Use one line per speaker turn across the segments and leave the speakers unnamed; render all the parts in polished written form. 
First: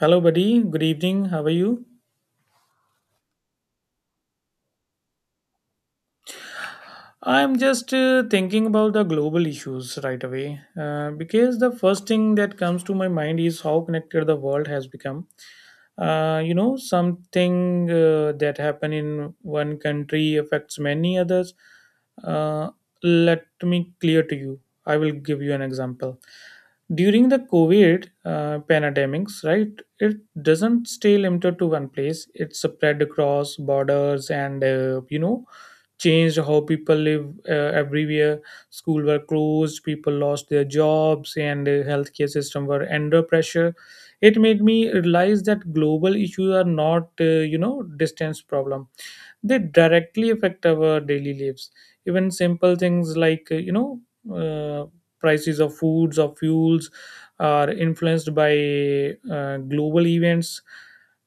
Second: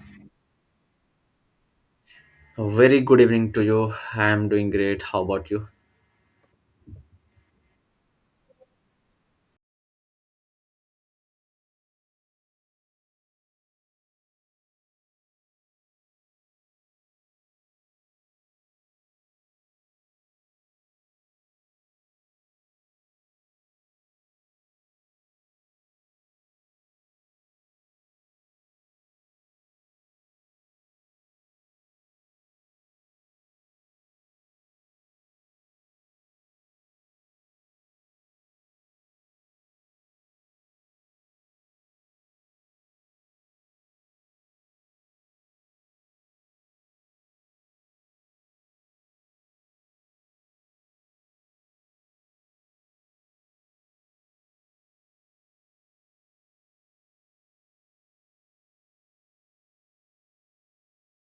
Hello, buddy. Good evening. How are you?
A very good evening to you. I am doing great. How about you?
I'm just thinking about the global issues right away because the first thing that comes to my mind is how connected the world has become. Something that happen in one country affects many others. Uh, Let me clear to you. I will give you an example. During the COVID pandemics, right, it doesn't stay limited to one place. It spread across borders and changed how people live everywhere. Schools were closed, people lost their jobs, and the healthcare system were under pressure. It made me realize that global issues are not distance problem, they directly affect our daily lives, even simple things like uh, prices of foods or fuels are influenced by global events,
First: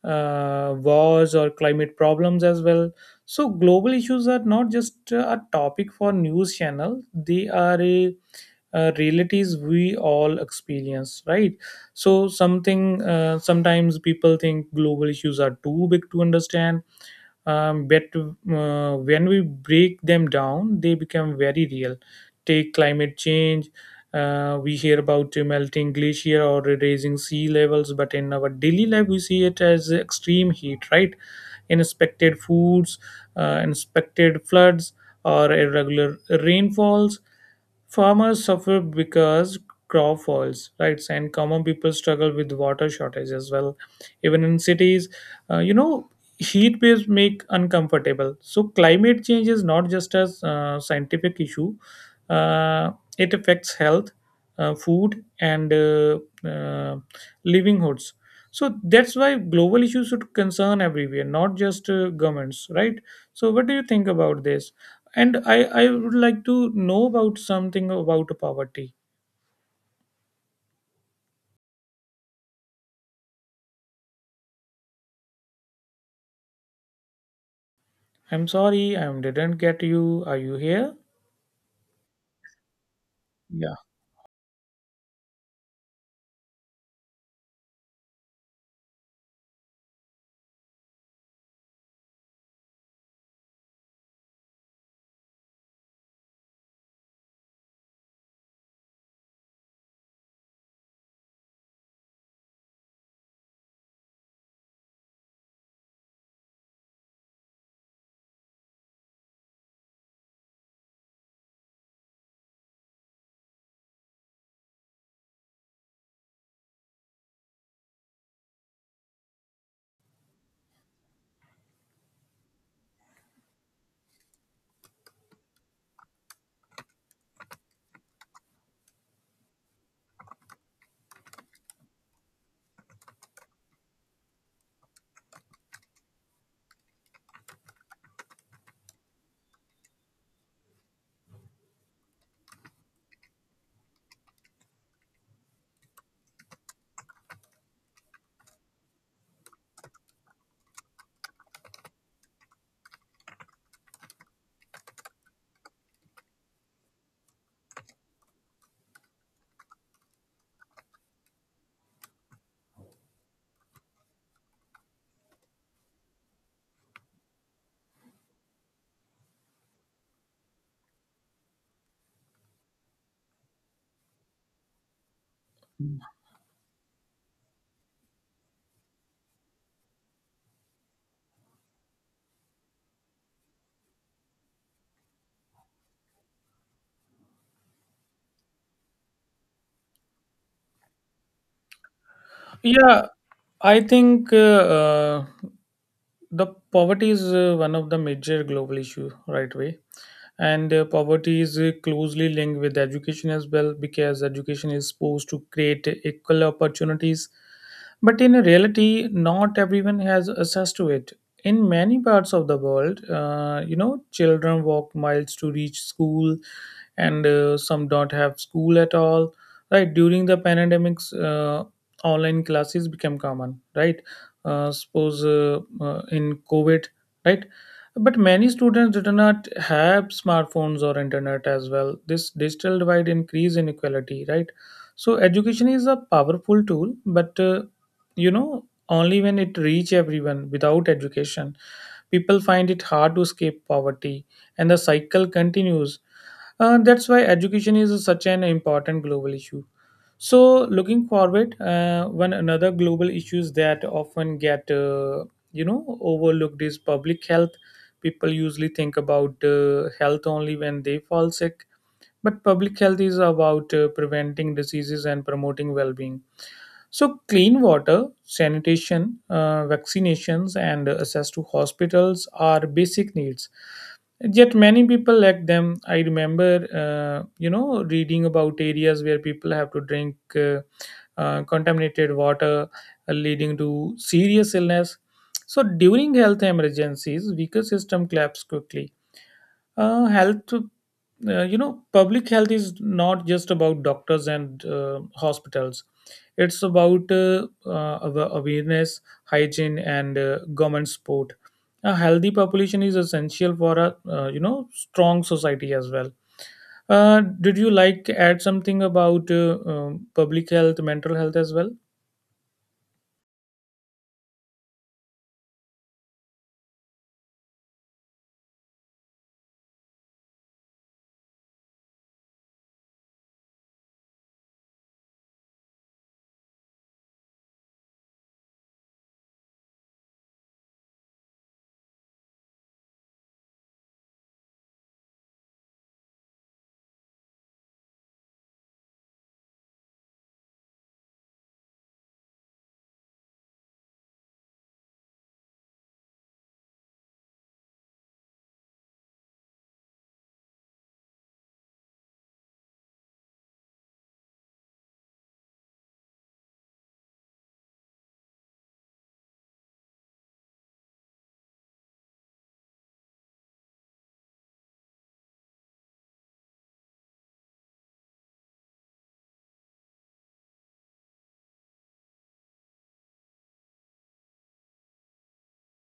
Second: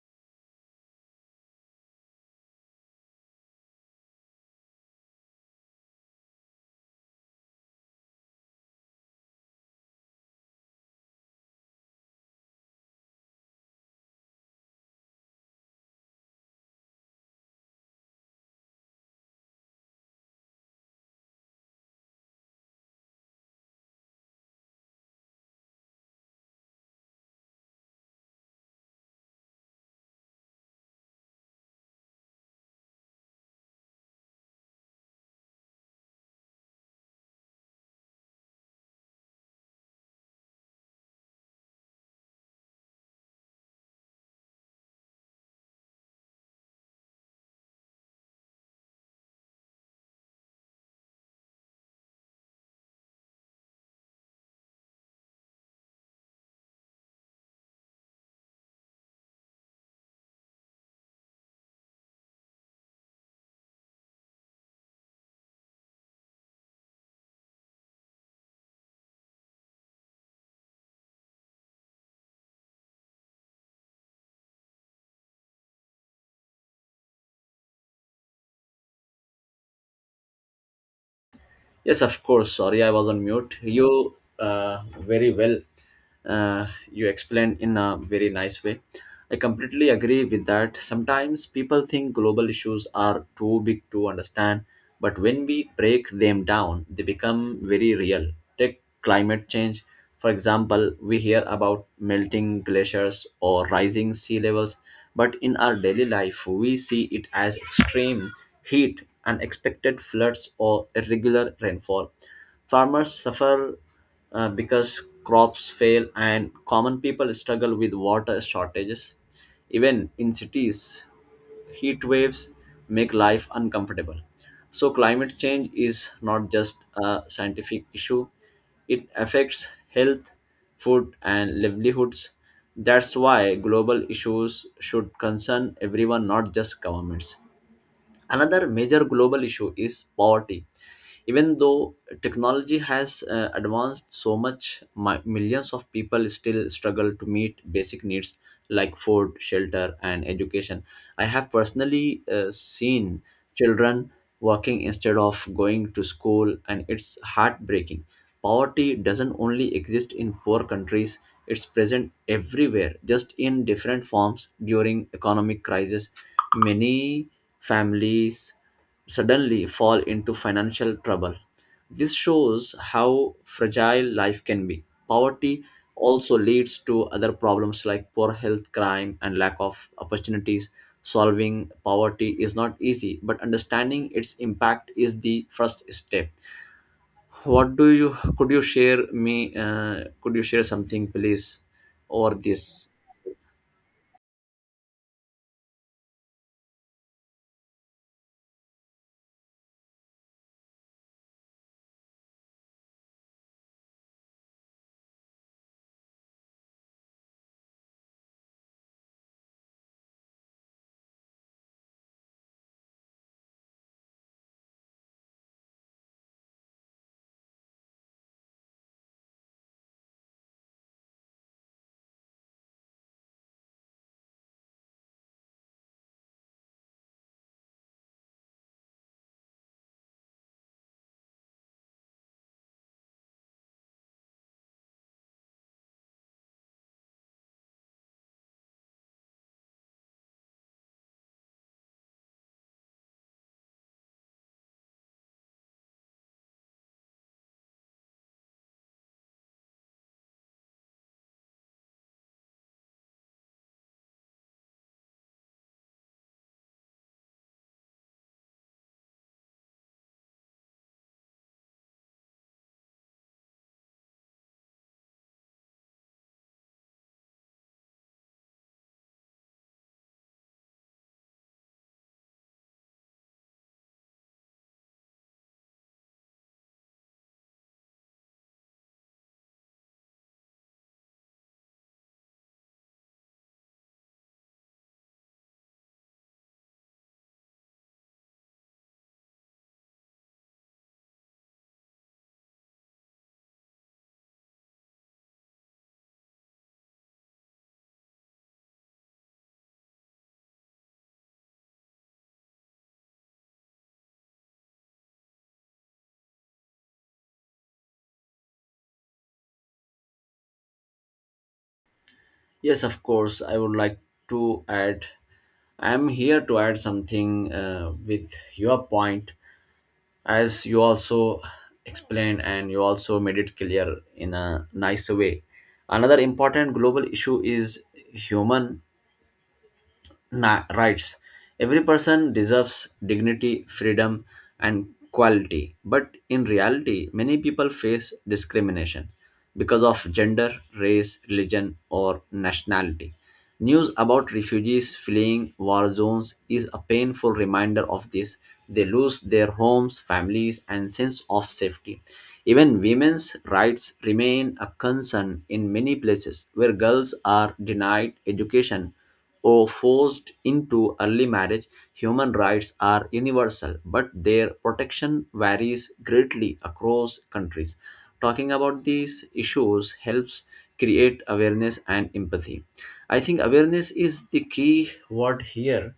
wars or climate problems as well. So global issues are not just a topic for news channel, they are realities we all experience, right? So something sometimes people think global issues are too big to understand. But when we break them down they become very real. Take climate change. We hear about melting glacier or raising sea levels, but in our daily life we see it as extreme heat, right? Inspected foods, inspected floods, or irregular rainfalls. Farmers suffer because crop fails, right, and common people struggle with water shortage as well. Even in cities, uh, you know heat waves make uncomfortable. So climate change is not just a scientific issue, uh, it affects health, food, and uh, livelihoods. So that's why global issues should concern everywhere, not just governments, right? So what do you think about this? And I would like to know about something about poverty. I'm sorry, I didn't get you, are you here?
Yes, of course. Sorry, I was on mute.
Yeah.
You very well. Uh, you explained in a very nice way. I completely agree with that. Sometimes people think global issues are too big to understand, but when we break them down, they become very real. Take climate change. For example, we hear about melting glaciers or rising sea levels, but in our daily life, we see it as extreme heat, unexpected floods, or irregular rainfall. Farmers suffer because crops fail, and common people struggle with water shortages. Even in cities, heat waves make life uncomfortable. So, climate change is not just a scientific issue, it affects health, food, and livelihoods. That's why global issues should concern everyone, not just governments. Another major global issue is poverty. Even though technology has advanced so much, millions of people still struggle to meet basic needs like food, shelter, and education. I have personally seen children working instead of going to school, and it's heartbreaking. Poverty doesn't only exist in poor countries, it's present everywhere, just in different forms. During economic crisis, many families suddenly fall into financial trouble. This shows how fragile life can be. Poverty also leads to other problems like poor health, crime, and lack of opportunities. Solving poverty is not easy, but understanding its impact is the first step. What do you? Could you share me could you share something please over this?
Yeah, I think the poverty is one of the major global issue right way, and poverty is closely linked with education as well because education is supposed to create equal opportunities, but in reality not everyone has access to it. In many parts of the world children walk miles to reach school, and some don't have school at all, right? During the pandemics, online classes became common, right? Suppose In COVID, right? But many students do not have smartphones or internet as well. This digital divide increase inequality, right? So education is a powerful tool, but only when it reach everyone. Without education, people find it hard to escape poverty, and the cycle continues. That's why education is such an important global issue. So, looking forward, one another global issues that often get overlooked is public health. People usually think about health only when they fall sick, but public health is about preventing diseases and promoting well-being. So clean water, sanitation, vaccinations and access to hospitals are basic needs, yet many people lack them. I remember reading about areas where people have to drink contaminated water, leading to serious illness. So during health emergencies, weaker system collapse quickly. uh, health Public health is not just about doctors and hospitals. It's about awareness, hygiene, and government support. A healthy population is essential for a strong society as well. Did you like to add something about public health, mental health as well?
Yes, of course, I would like to add. I am here to add something with your point, as you also explained and you also made it clear in a nice way. Another important global issue is human rights. Every person deserves dignity, freedom, and quality. But in reality, many people face discrimination because of gender, race, religion, or nationality. News about refugees fleeing war zones is a painful reminder of this. They lose their homes, families, and sense of safety. Even women's rights remain a concern in many places where girls are denied education or forced into early marriage. Human rights are universal, but their protection varies greatly across countries. Talking about these issues helps create awareness and empathy. I think awareness is the key word here.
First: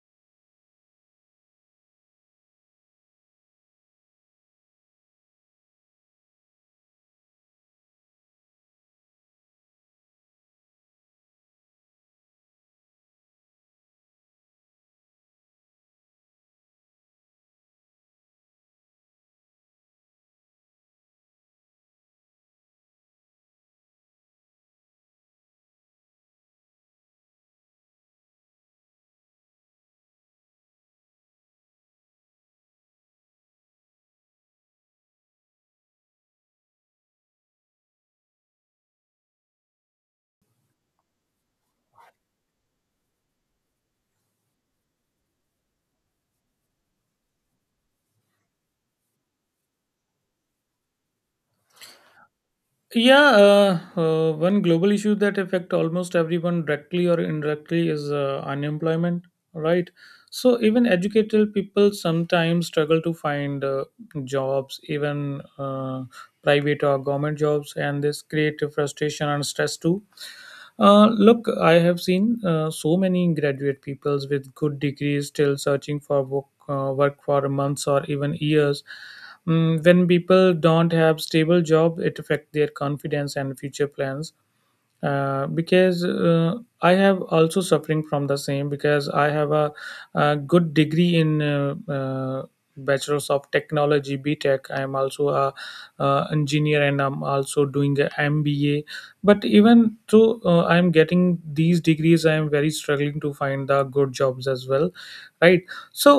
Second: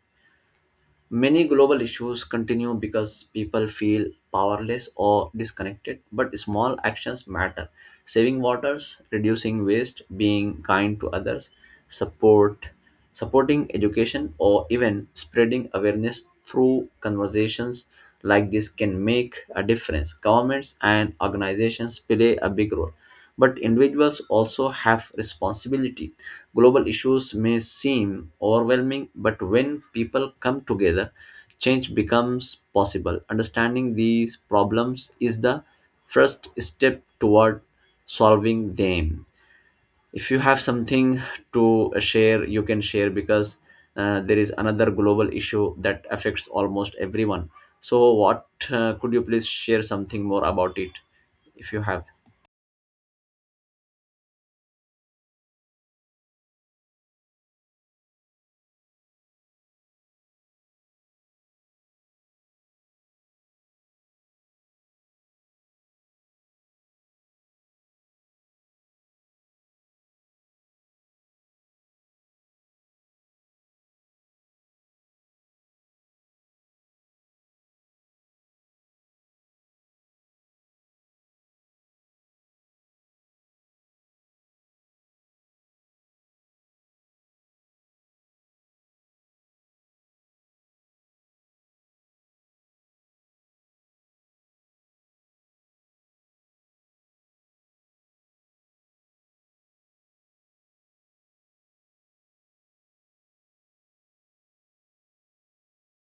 Many global issues continue because people feel powerless or disconnected, but small actions matter. Saving waters, reducing waste, being kind to others, support supporting education, or even spreading awareness through conversations like this can make a difference. Governments and organizations play a big role, but individuals also have responsibility. Global issues may seem overwhelming, but when people come together, change becomes possible. Understanding these problems is the first step toward solving them. If you have something to share, you can share because there is another global issue that affects almost everyone. So, what could you please share something more about it, if you have?
Yeah, one global issue that affect almost everyone directly or indirectly is unemployment, right? So even educated people sometimes struggle to find jobs, even private or government jobs, and this create frustration and stress too. Look, I have seen so many graduate peoples with good degrees still searching for work for months or even years. Mm, when people don't have stable job, it affect their confidence and future plans, because I have also suffering from the same because I have a good degree in bachelor's of technology, btech. I am also a engineer and I'm also doing a mba, but even though I'm getting these degrees I am very struggling to find the good jobs as well, right? So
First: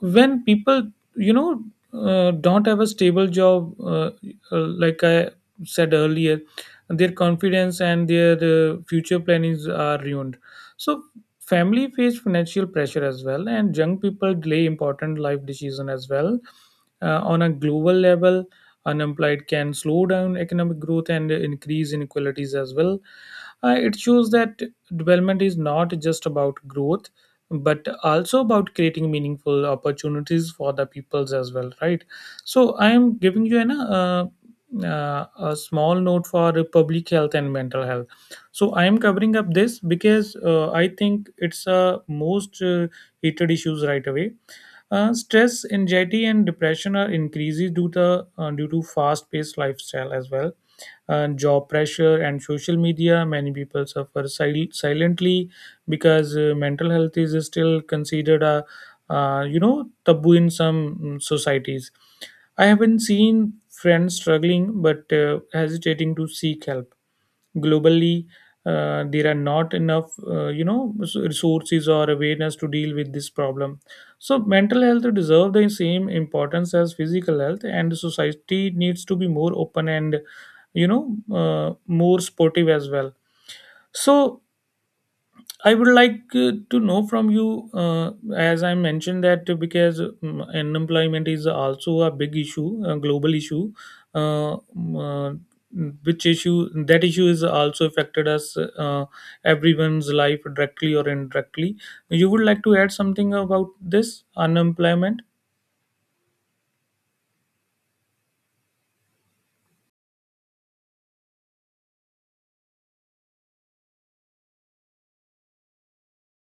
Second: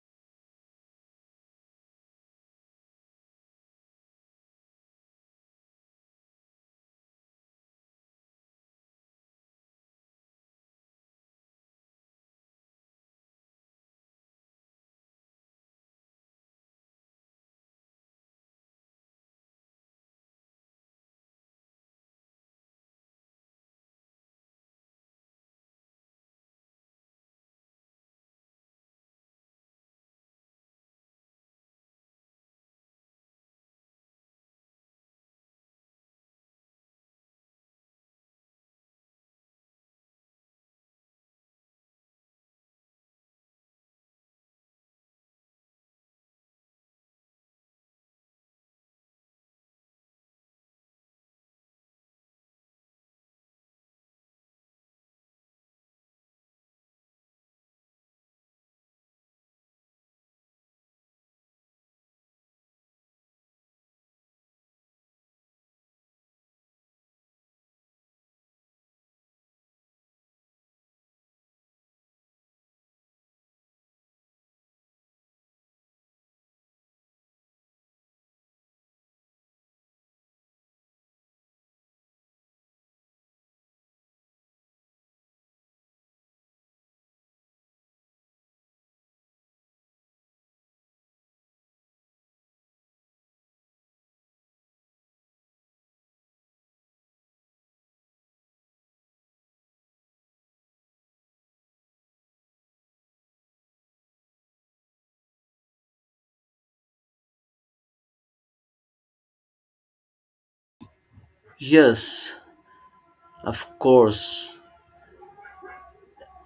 when people you know don't have a stable job, like I said earlier, their confidence and their future plannings are ruined. So family face financial pressure as well, and young people delay important life decision as well. On a global level, unemployed can slow down economic growth and increase inequalities as well. It shows that development is not just about growth, but also about creating meaningful opportunities for the peoples as well, right? So I am giving you an uh, a small note for public health and mental health. So I am covering up this because I think it's a most heated issues right away. Stress, anxiety and depression are increases due to fast paced lifestyle as well, and job pressure and social media. Many people suffer silently because mental health is still considered a taboo in some mm, societies. I haven't seen friends struggling but hesitating to seek help globally. There are not enough resources or awareness to deal with this problem. So mental health deserve the same importance as physical health, and society needs to be more open and more supportive as well. So I would like to know from you, as I mentioned that because unemployment is also a big issue, a global issue, uh, um, uh, which issue is also affected us, everyone's life directly or indirectly. You would like to add something about this unemployment,
Yes, of course,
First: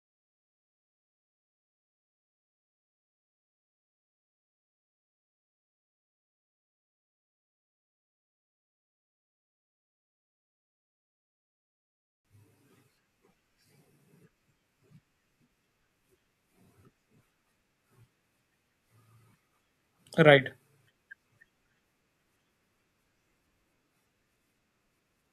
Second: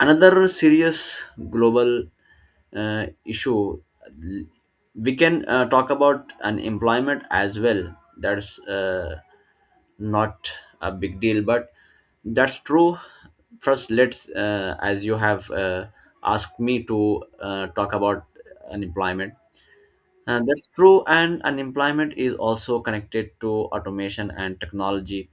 another serious global issue. We can talk about unemployment as well. That's not a big deal, but that's true. First, as you have asked me to talk about unemployment. And
right?
that's true, and unemployment is also connected to automation and technology.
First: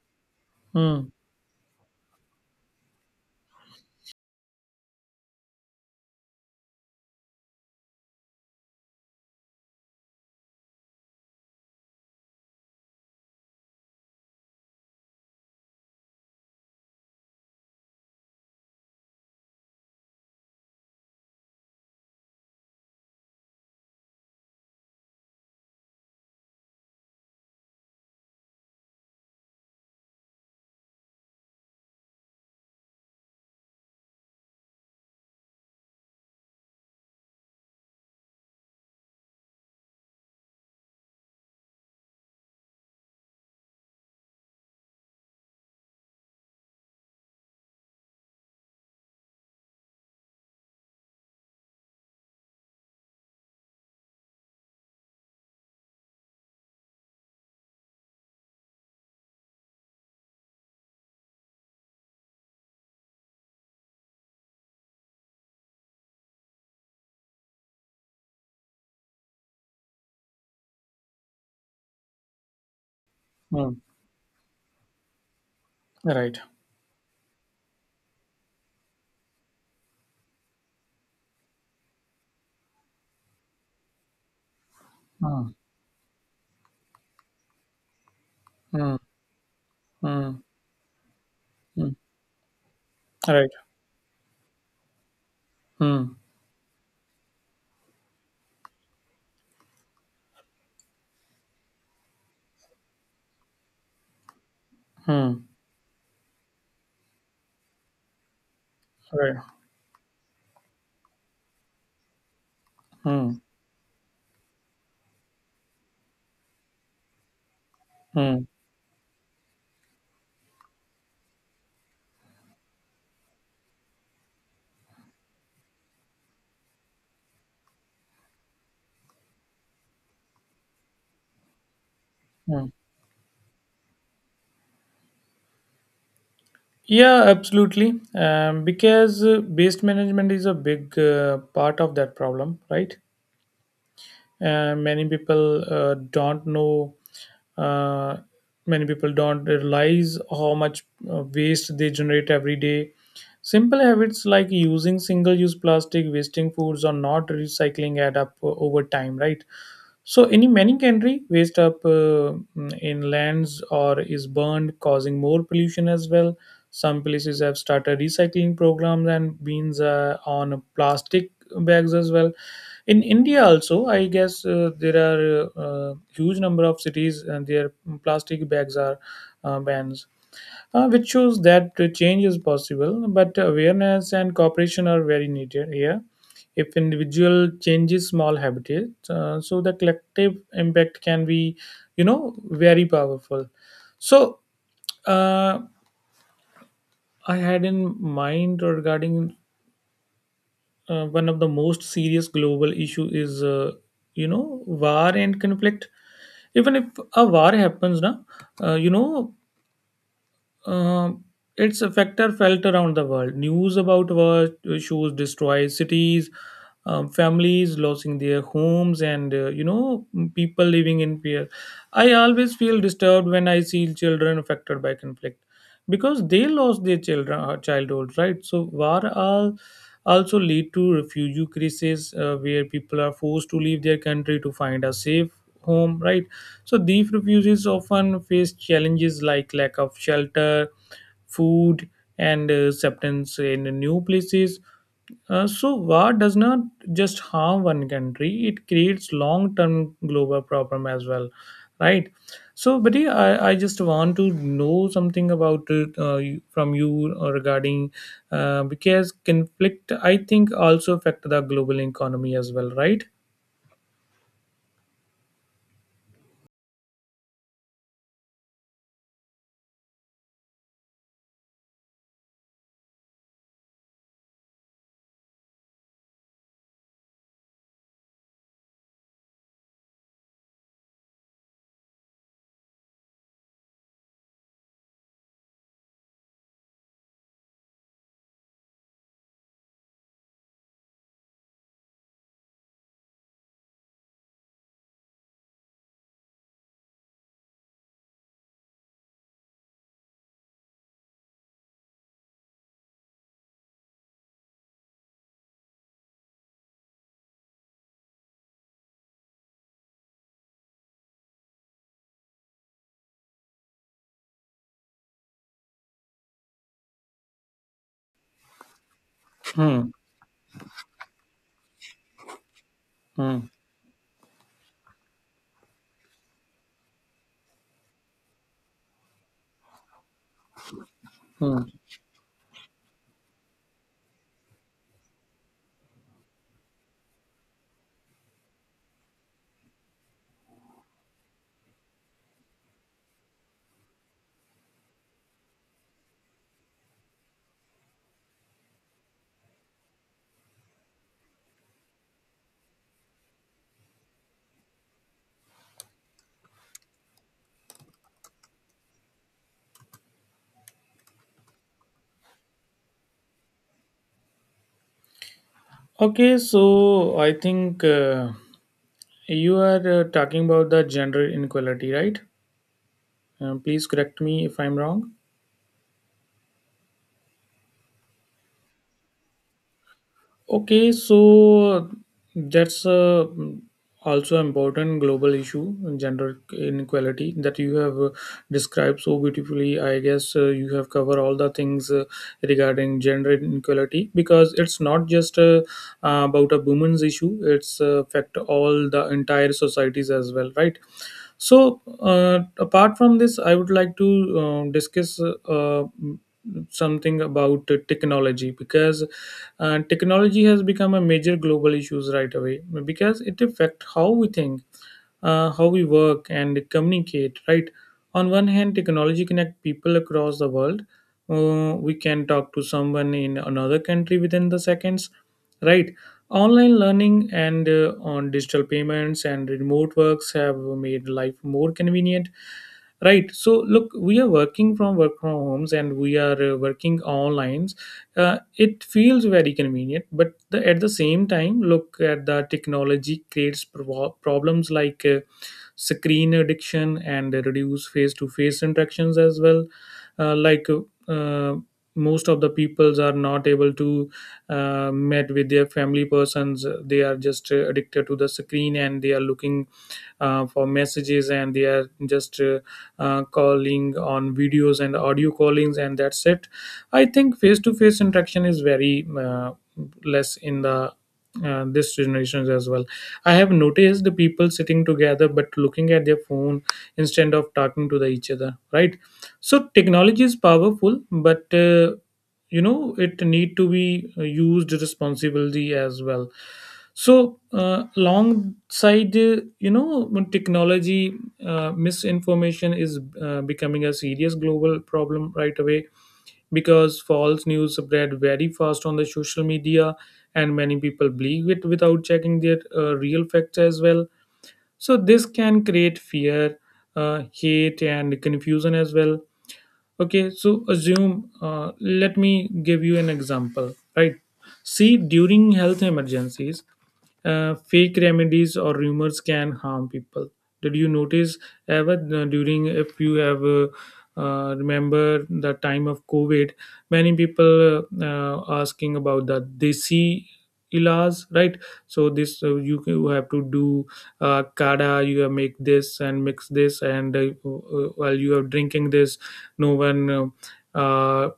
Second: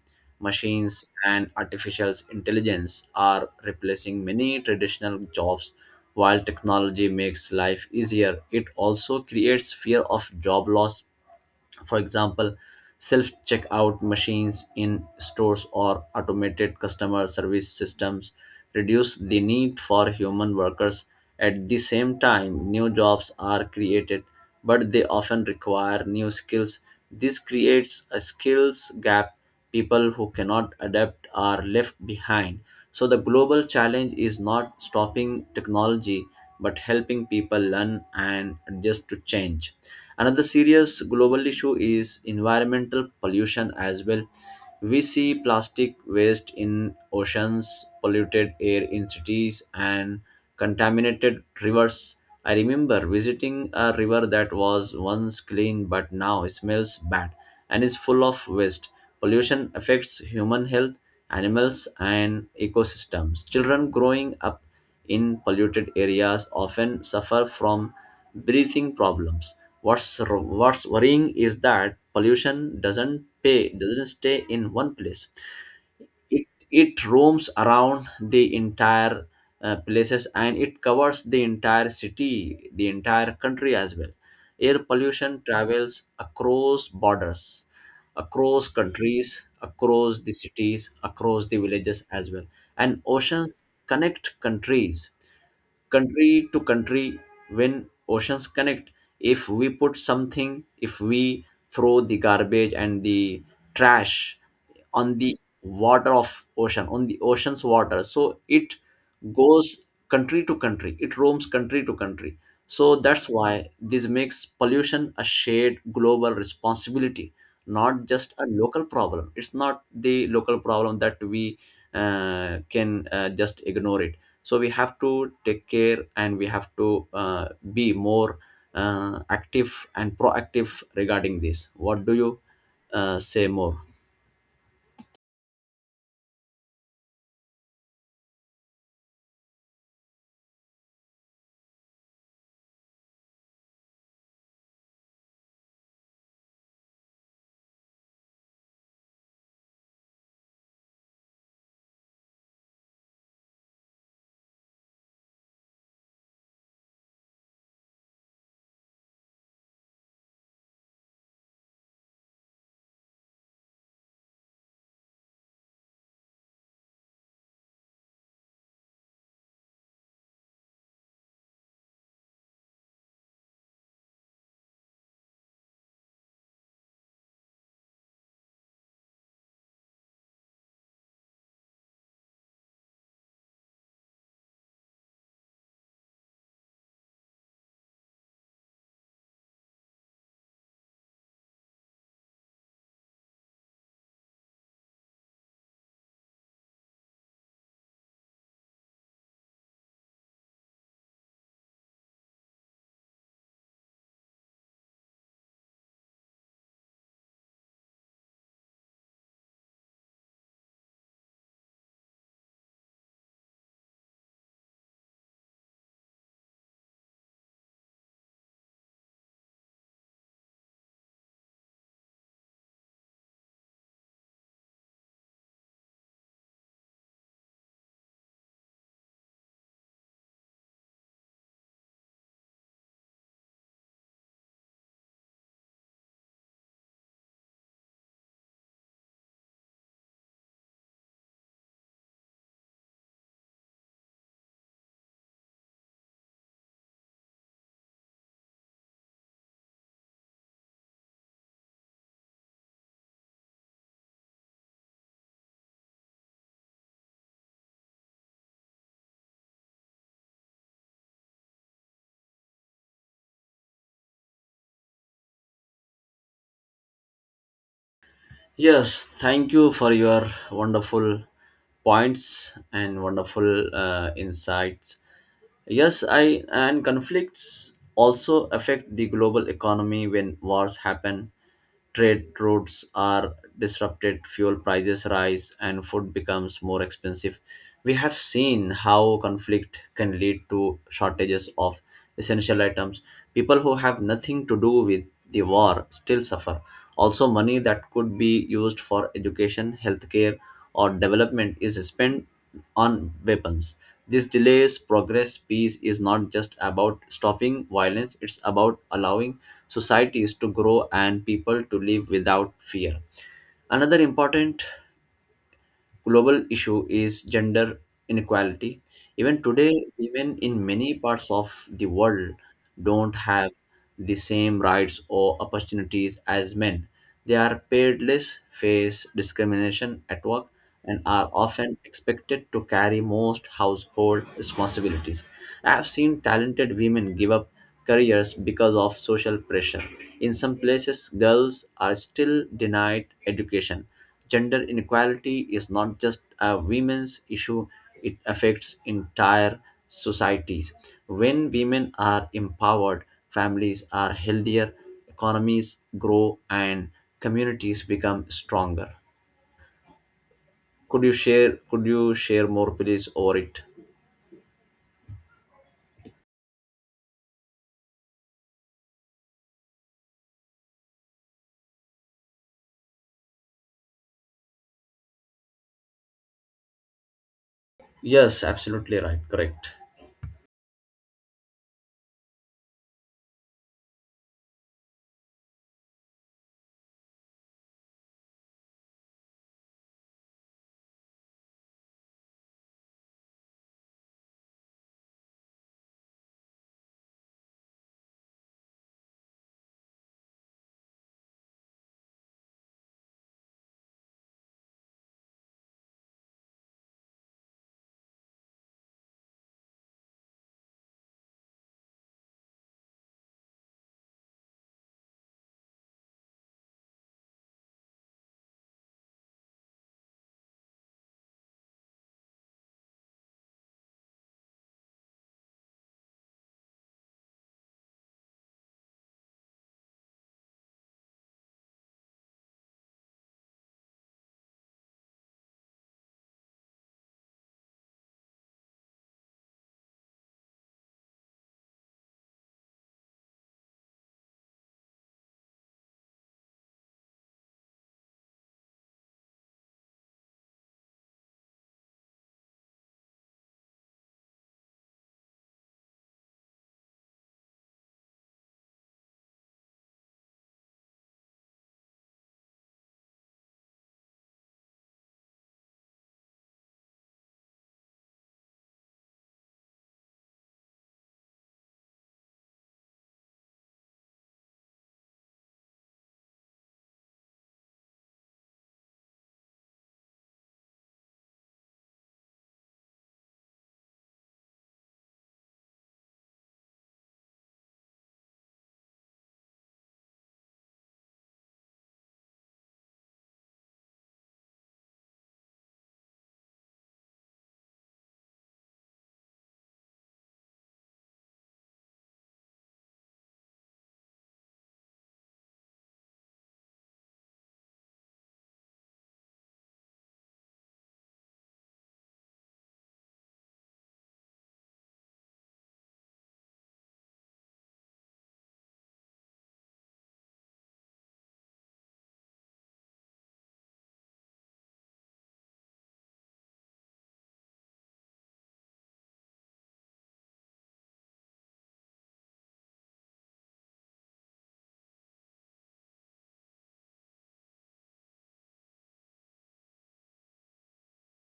Hmm.
Machines and artificial intelligence are replacing many traditional jobs. While technology makes life easier, it also creates fear of job loss. For example, self checkout machines in stores or automated customer service systems reduce the need for human workers. At the same time, new jobs are created, but they often require new skills. This creates a skills gap. People who cannot adapt are left behind. So the global challenge is not stopping technology but helping people learn and adjust to change. Another serious global issue is environmental pollution as well. We see plastic waste in oceans, polluted air in cities, and contaminated rivers. I remember visiting a river that was once clean but now smells bad and is full of waste. Pollution affects human health, animals, and ecosystems. Children growing up in polluted areas often suffer from breathing problems. What's worrying is that pollution doesn't pay
Hmm.
doesn't stay in one place.
Right.
It roams around the entire places, and it covers the entire city, the entire country as well. Air pollution
Hmm.
travels across borders, across
Hmm.
countries, across the
Hmm.
cities, across the
Hmm.
villages as well. And
Right.
oceans connect countries,
Hmm.
country to country. When oceans connect, if we throw the garbage and the trash on the
Hmm.
water of ocean, on the ocean's water, so it
Right.
goes country to country, it roams country to country. So that's
Hmm.
why this makes pollution a shared global responsibility, not just
Hmm.
a local problem. It's not the local problem that we can just ignore. It so we have to take care, and we have to be more active and proactive regarding this. What do you
Hmm.
say more?
Yeah, absolutely. Because waste management is a big part of that problem, right? Many people don't know. Uh, Many people don't realize how much waste they generate every day. Simple habits like using single-use plastic, wasting foods, or not recycling add up over time, right? So, any meningendry waste up in lands or is burned, causing more pollution as well. Some places have started recycling programs and bins on plastic bags as well. In India, also, I guess there are huge number of cities and their plastic bags are banned, which shows that change is possible, but awareness and cooperation are very needed here. If individual changes small habits, so the collective impact can be, you know, very powerful. So uh, I had in mind regarding one of the most serious global issue is, you know, war and conflict. Even if a war happens, now, uh, you know, Um, it's a factor felt around the world. News about war shows destroy cities, families losing their homes, and people living in fear. I always feel disturbed when I see children affected by conflict because they lost their children childhood, right? So war all also lead to refugee crisis where people are forced to leave their country to find a safe home, right? So these refugees often face challenges like lack of shelter, food, and acceptance in new places. So war does not just harm one country; it creates long-term global problem as well, right? So, buddy, I just want to know something about it from you regarding, because conflict I think also affect the global economy as well, right?
Yes, thank you for your wonderful points and wonderful insights. Yes, I and conflicts also affect the global economy. When wars happen, trade routes are disrupted, fuel prices rise, and food becomes more expensive. We have seen how conflict can lead to shortages of essential items. People who have nothing to do with the war still suffer. Also, money that could be used for education, healthcare, or development is spent on weapons. This delays progress. Peace is not just about stopping violence, it's about allowing societies to grow and people to live without fear. Another important global issue is gender inequality. Even today,
Hmm.
women in many parts of the world don't
Hmm.
have the same rights or opportunities as men. They are paid less, face discrimination at work, and are
Hmm.
often expected to carry most household responsibilities. I have seen talented women give up careers because of social pressure. In some places, girls are still denied education. Gender inequality is not just a women's issue, it affects entire societies. When women are empowered, families are healthier, economies grow, and communities become stronger. Could you share more please over it?
Okay, so I think you are talking about the gender inequality, right? Please correct me if I'm wrong.
Yes, absolutely right. Correct.
Okay, so that's also important global issue, gender inequality that you have described so beautifully. I guess you have covered all the things regarding gender inequality, because it's not just about a women's issue; it's affect all the entire societies as well, right? So, apart from this, I would like to discuss uh, something about technology, because technology has become a major global issues right away because it affects how we think, how we work and communicate, right? On one hand technology connect people across the world. We can talk to someone in another country within the seconds, right? Online learning and on digital payments and remote works have made life more convenient, right? So look, we are work from homes, and we are working online. It feels very convenient, but at the same time, look at the technology creates problems like screen addiction and reduce face-to-face interactions as well uh, like uh, uh, most of the peoples are not able to met with their family persons, they are just addicted to the screen and they are looking for messages and they are just calling on videos and audio callings and that's it. I think face to face interaction is very less in the this generations as well. I have noticed the people sitting together but looking at their phone instead of talking to the each other, right? So technology is powerful, but it need to be used responsibly as well. So alongside you know when technology misinformation is becoming a serious global problem right away, because false news spread very fast on the social media and many people believe it without checking their real facts as well. So this can create fear, hate and confusion as well. Okay, so assume, let me give you an example, right? See, during health emergencies, fake remedies or rumors can harm people. Did you notice ever, during if you have remember the time of covid, many people uh, asking about the desi ilas, right? So this, you, you have to do, kada, you have make this and mix this, and while you are drinking this, no, when uh,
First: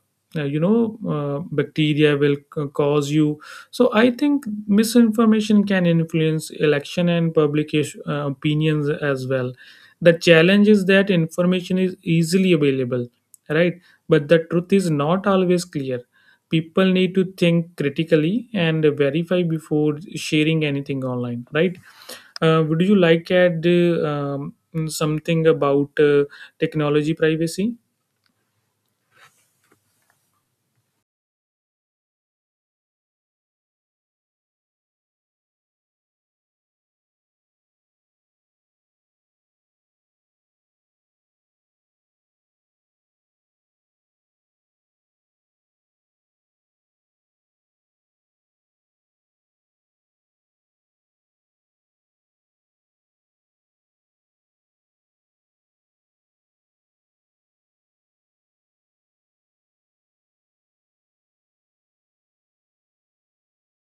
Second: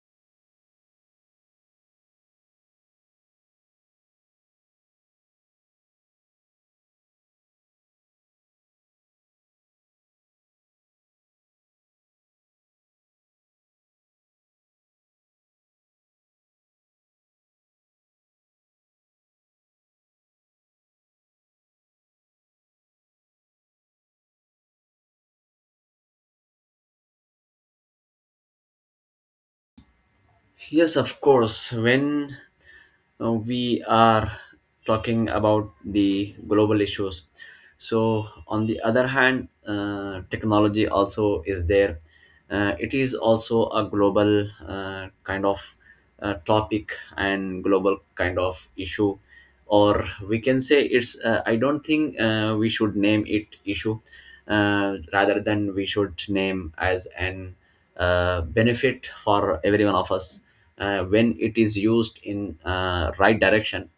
bacteria will cause you. So I think misinformation can influence election and public opinions as well. The challenge is that information is easily available, right? But the truth is not always clear. People need to think critically and verify before sharing anything online, right? Would you like add something about technology privacy?
Yes, of course. When we are talking about the global issues, so on the other hand, technology also is there. It is also a global kind of topic and global kind of issue, or we can say it's I don't think we should name it issue, rather than we should name as an benefit for every one of us, when it is used in right direction.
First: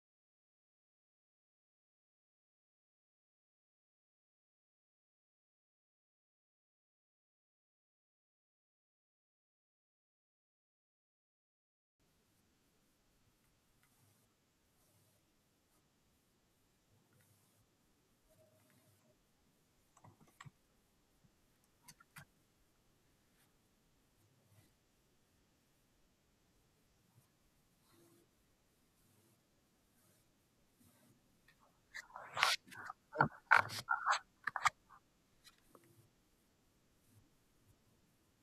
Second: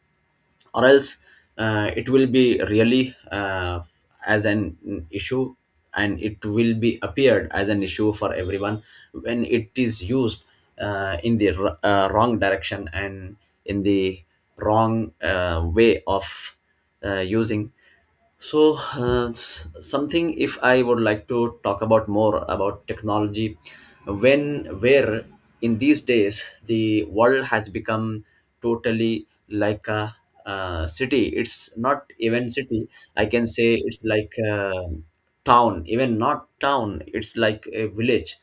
Or else it will be really as an issue, and it will be appeared as an issue for everyone when it is used in the wrong direction and in the wrong way of using. So something, if I would like to talk about more about technology, when where in these days the world has become totally like a city. It's not even city, I can say it's like a town. Even not town, it's like a village.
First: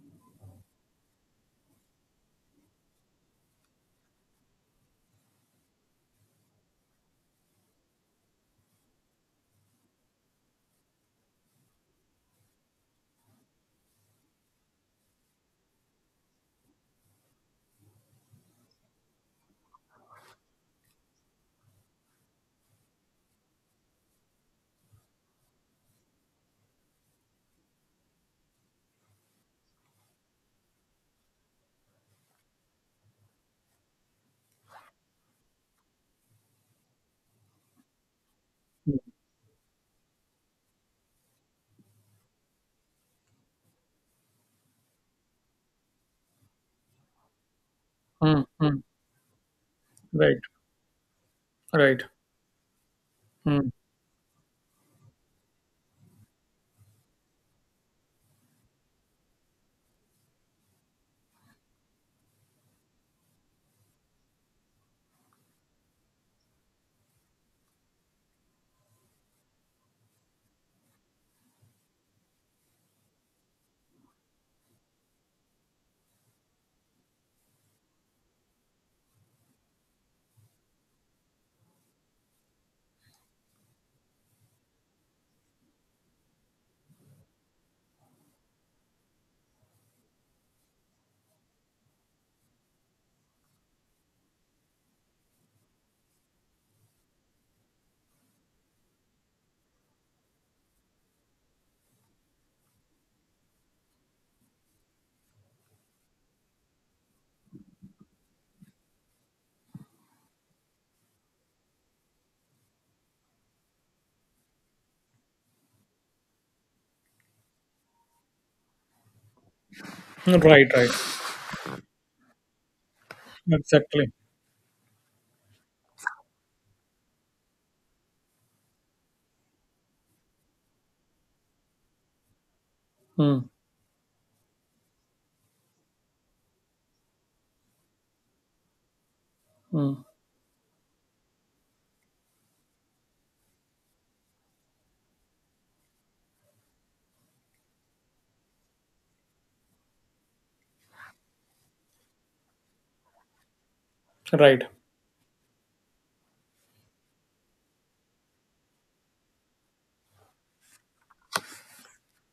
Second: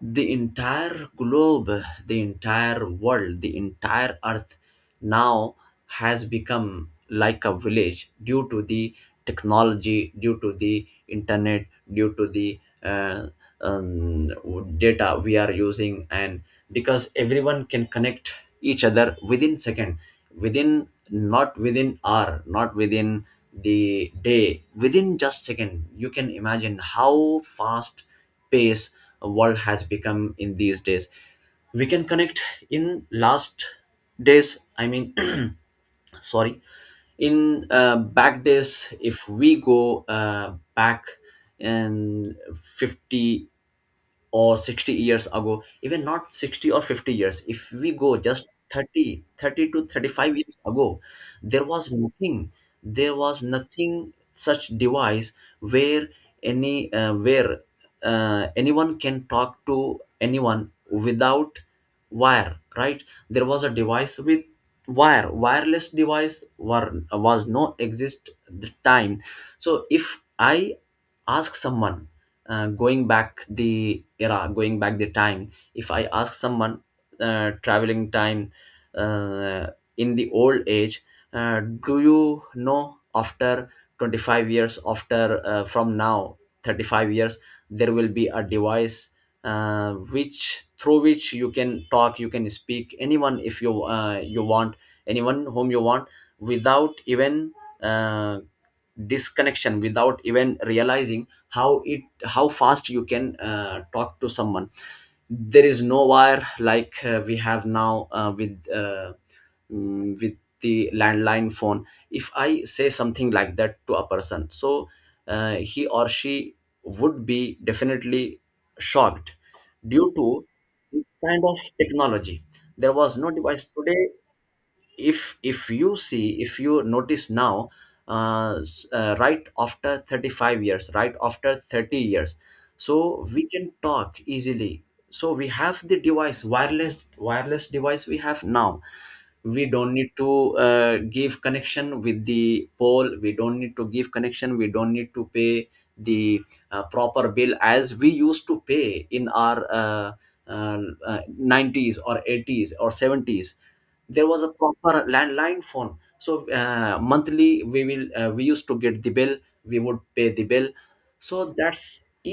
The entire globe, the entire world, the entire earth now has become like a village due to the technology, due to the internet, due to the um, data we are using, and because everyone can connect each other within second, within not within hour, not within the day, within just second. You can imagine how fast pace world has become in these days. We can connect in last days, I mean sorry, in back days. If we go back in 50 or 60 years ago, even not 60 or 50 years, if we go
Mm,
just
mm.
30 to 35
Right,
years ago, there was
right.
nothing there was
Mm.
nothing such device where any uh, where anyone can talk to anyone without wire, right? There was a device with wire. Wireless device was no exist the time. So if I ask someone, going back the era, going back the time, if I ask someone traveling time uh, in the old age, do you know, after 25 years, after from now, 35 years, there will be a device which through which you can talk, you can speak anyone if you want, anyone whom you want, without even uh, disconnection, without even realizing how it, how fast you can talk to someone. There is no wire like we have now with the landline phone. If I say something like that to a person, so he or she would be definitely shocked due to
Right, right.
this kind of technology. There was no device today.
Exactly.
If you see, if you notice now, right after 35 years, right after 30 years, so we
Mm,
can talk easily. So we have the device, wireless device we have now. We don't
mm.
need to give connection with the pole, we don't need to give connection, we don't need to pay the proper bill as we used to pay in our uh, 90s or 80s or 70s. There was a
Right.
proper landline phone, so monthly we will, we used to get the bill, we would pay the bill. So that's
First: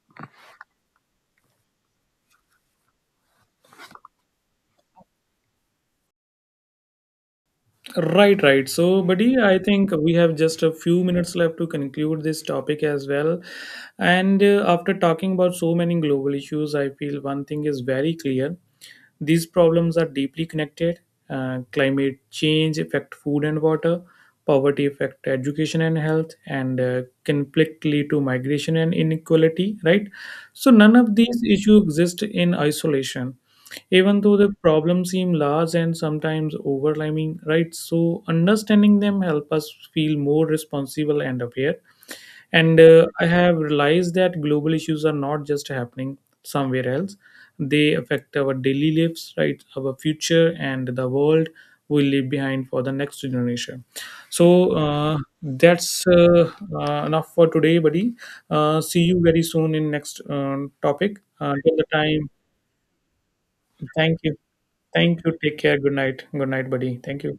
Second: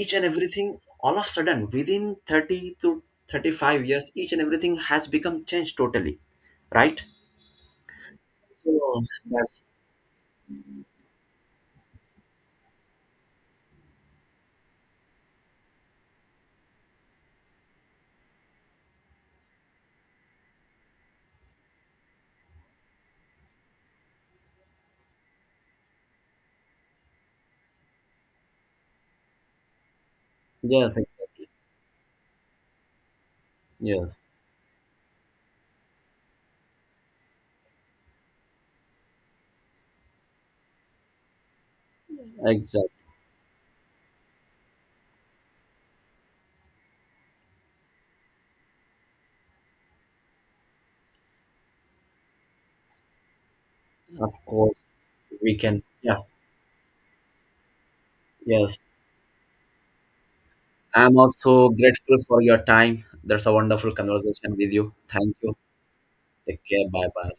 each and everything all of a sudden within 30 to 35 years, each and everything has become changed totally, right?
Right, right. So,
So
buddy, I
that's,
think we have just a few minutes left to conclude this topic as well. And after talking about so many global issues, I feel one thing is very clear. These problems are deeply connected. Climate change affect food and water, poverty affect education and health, and conflict lead to migration and inequality. Right. So none
yes,
of these
exactly.
issues exist in isolation, even
Yes,
though the problems seem large and sometimes overwhelming. Right. So understanding them help us feel more responsible and aware, and
exactly,
I have realized that global issues are not just happening somewhere else, they affect our daily lives, right? Our future and the world we leave behind for the next generation.
of
So
course.
uh,
We can,
that's
yeah.
uh, uh, enough for today, buddy.
Yes,
See you very soon in next
I'm
topic.
also
Till the
grateful
time,
for your time. That's a wonderful
thank you.
conversation with you.
Thank
Thank
you.
you.
Take care. Good night. Good
Take
night,
care,
buddy.
bye
Thank
bye.
you.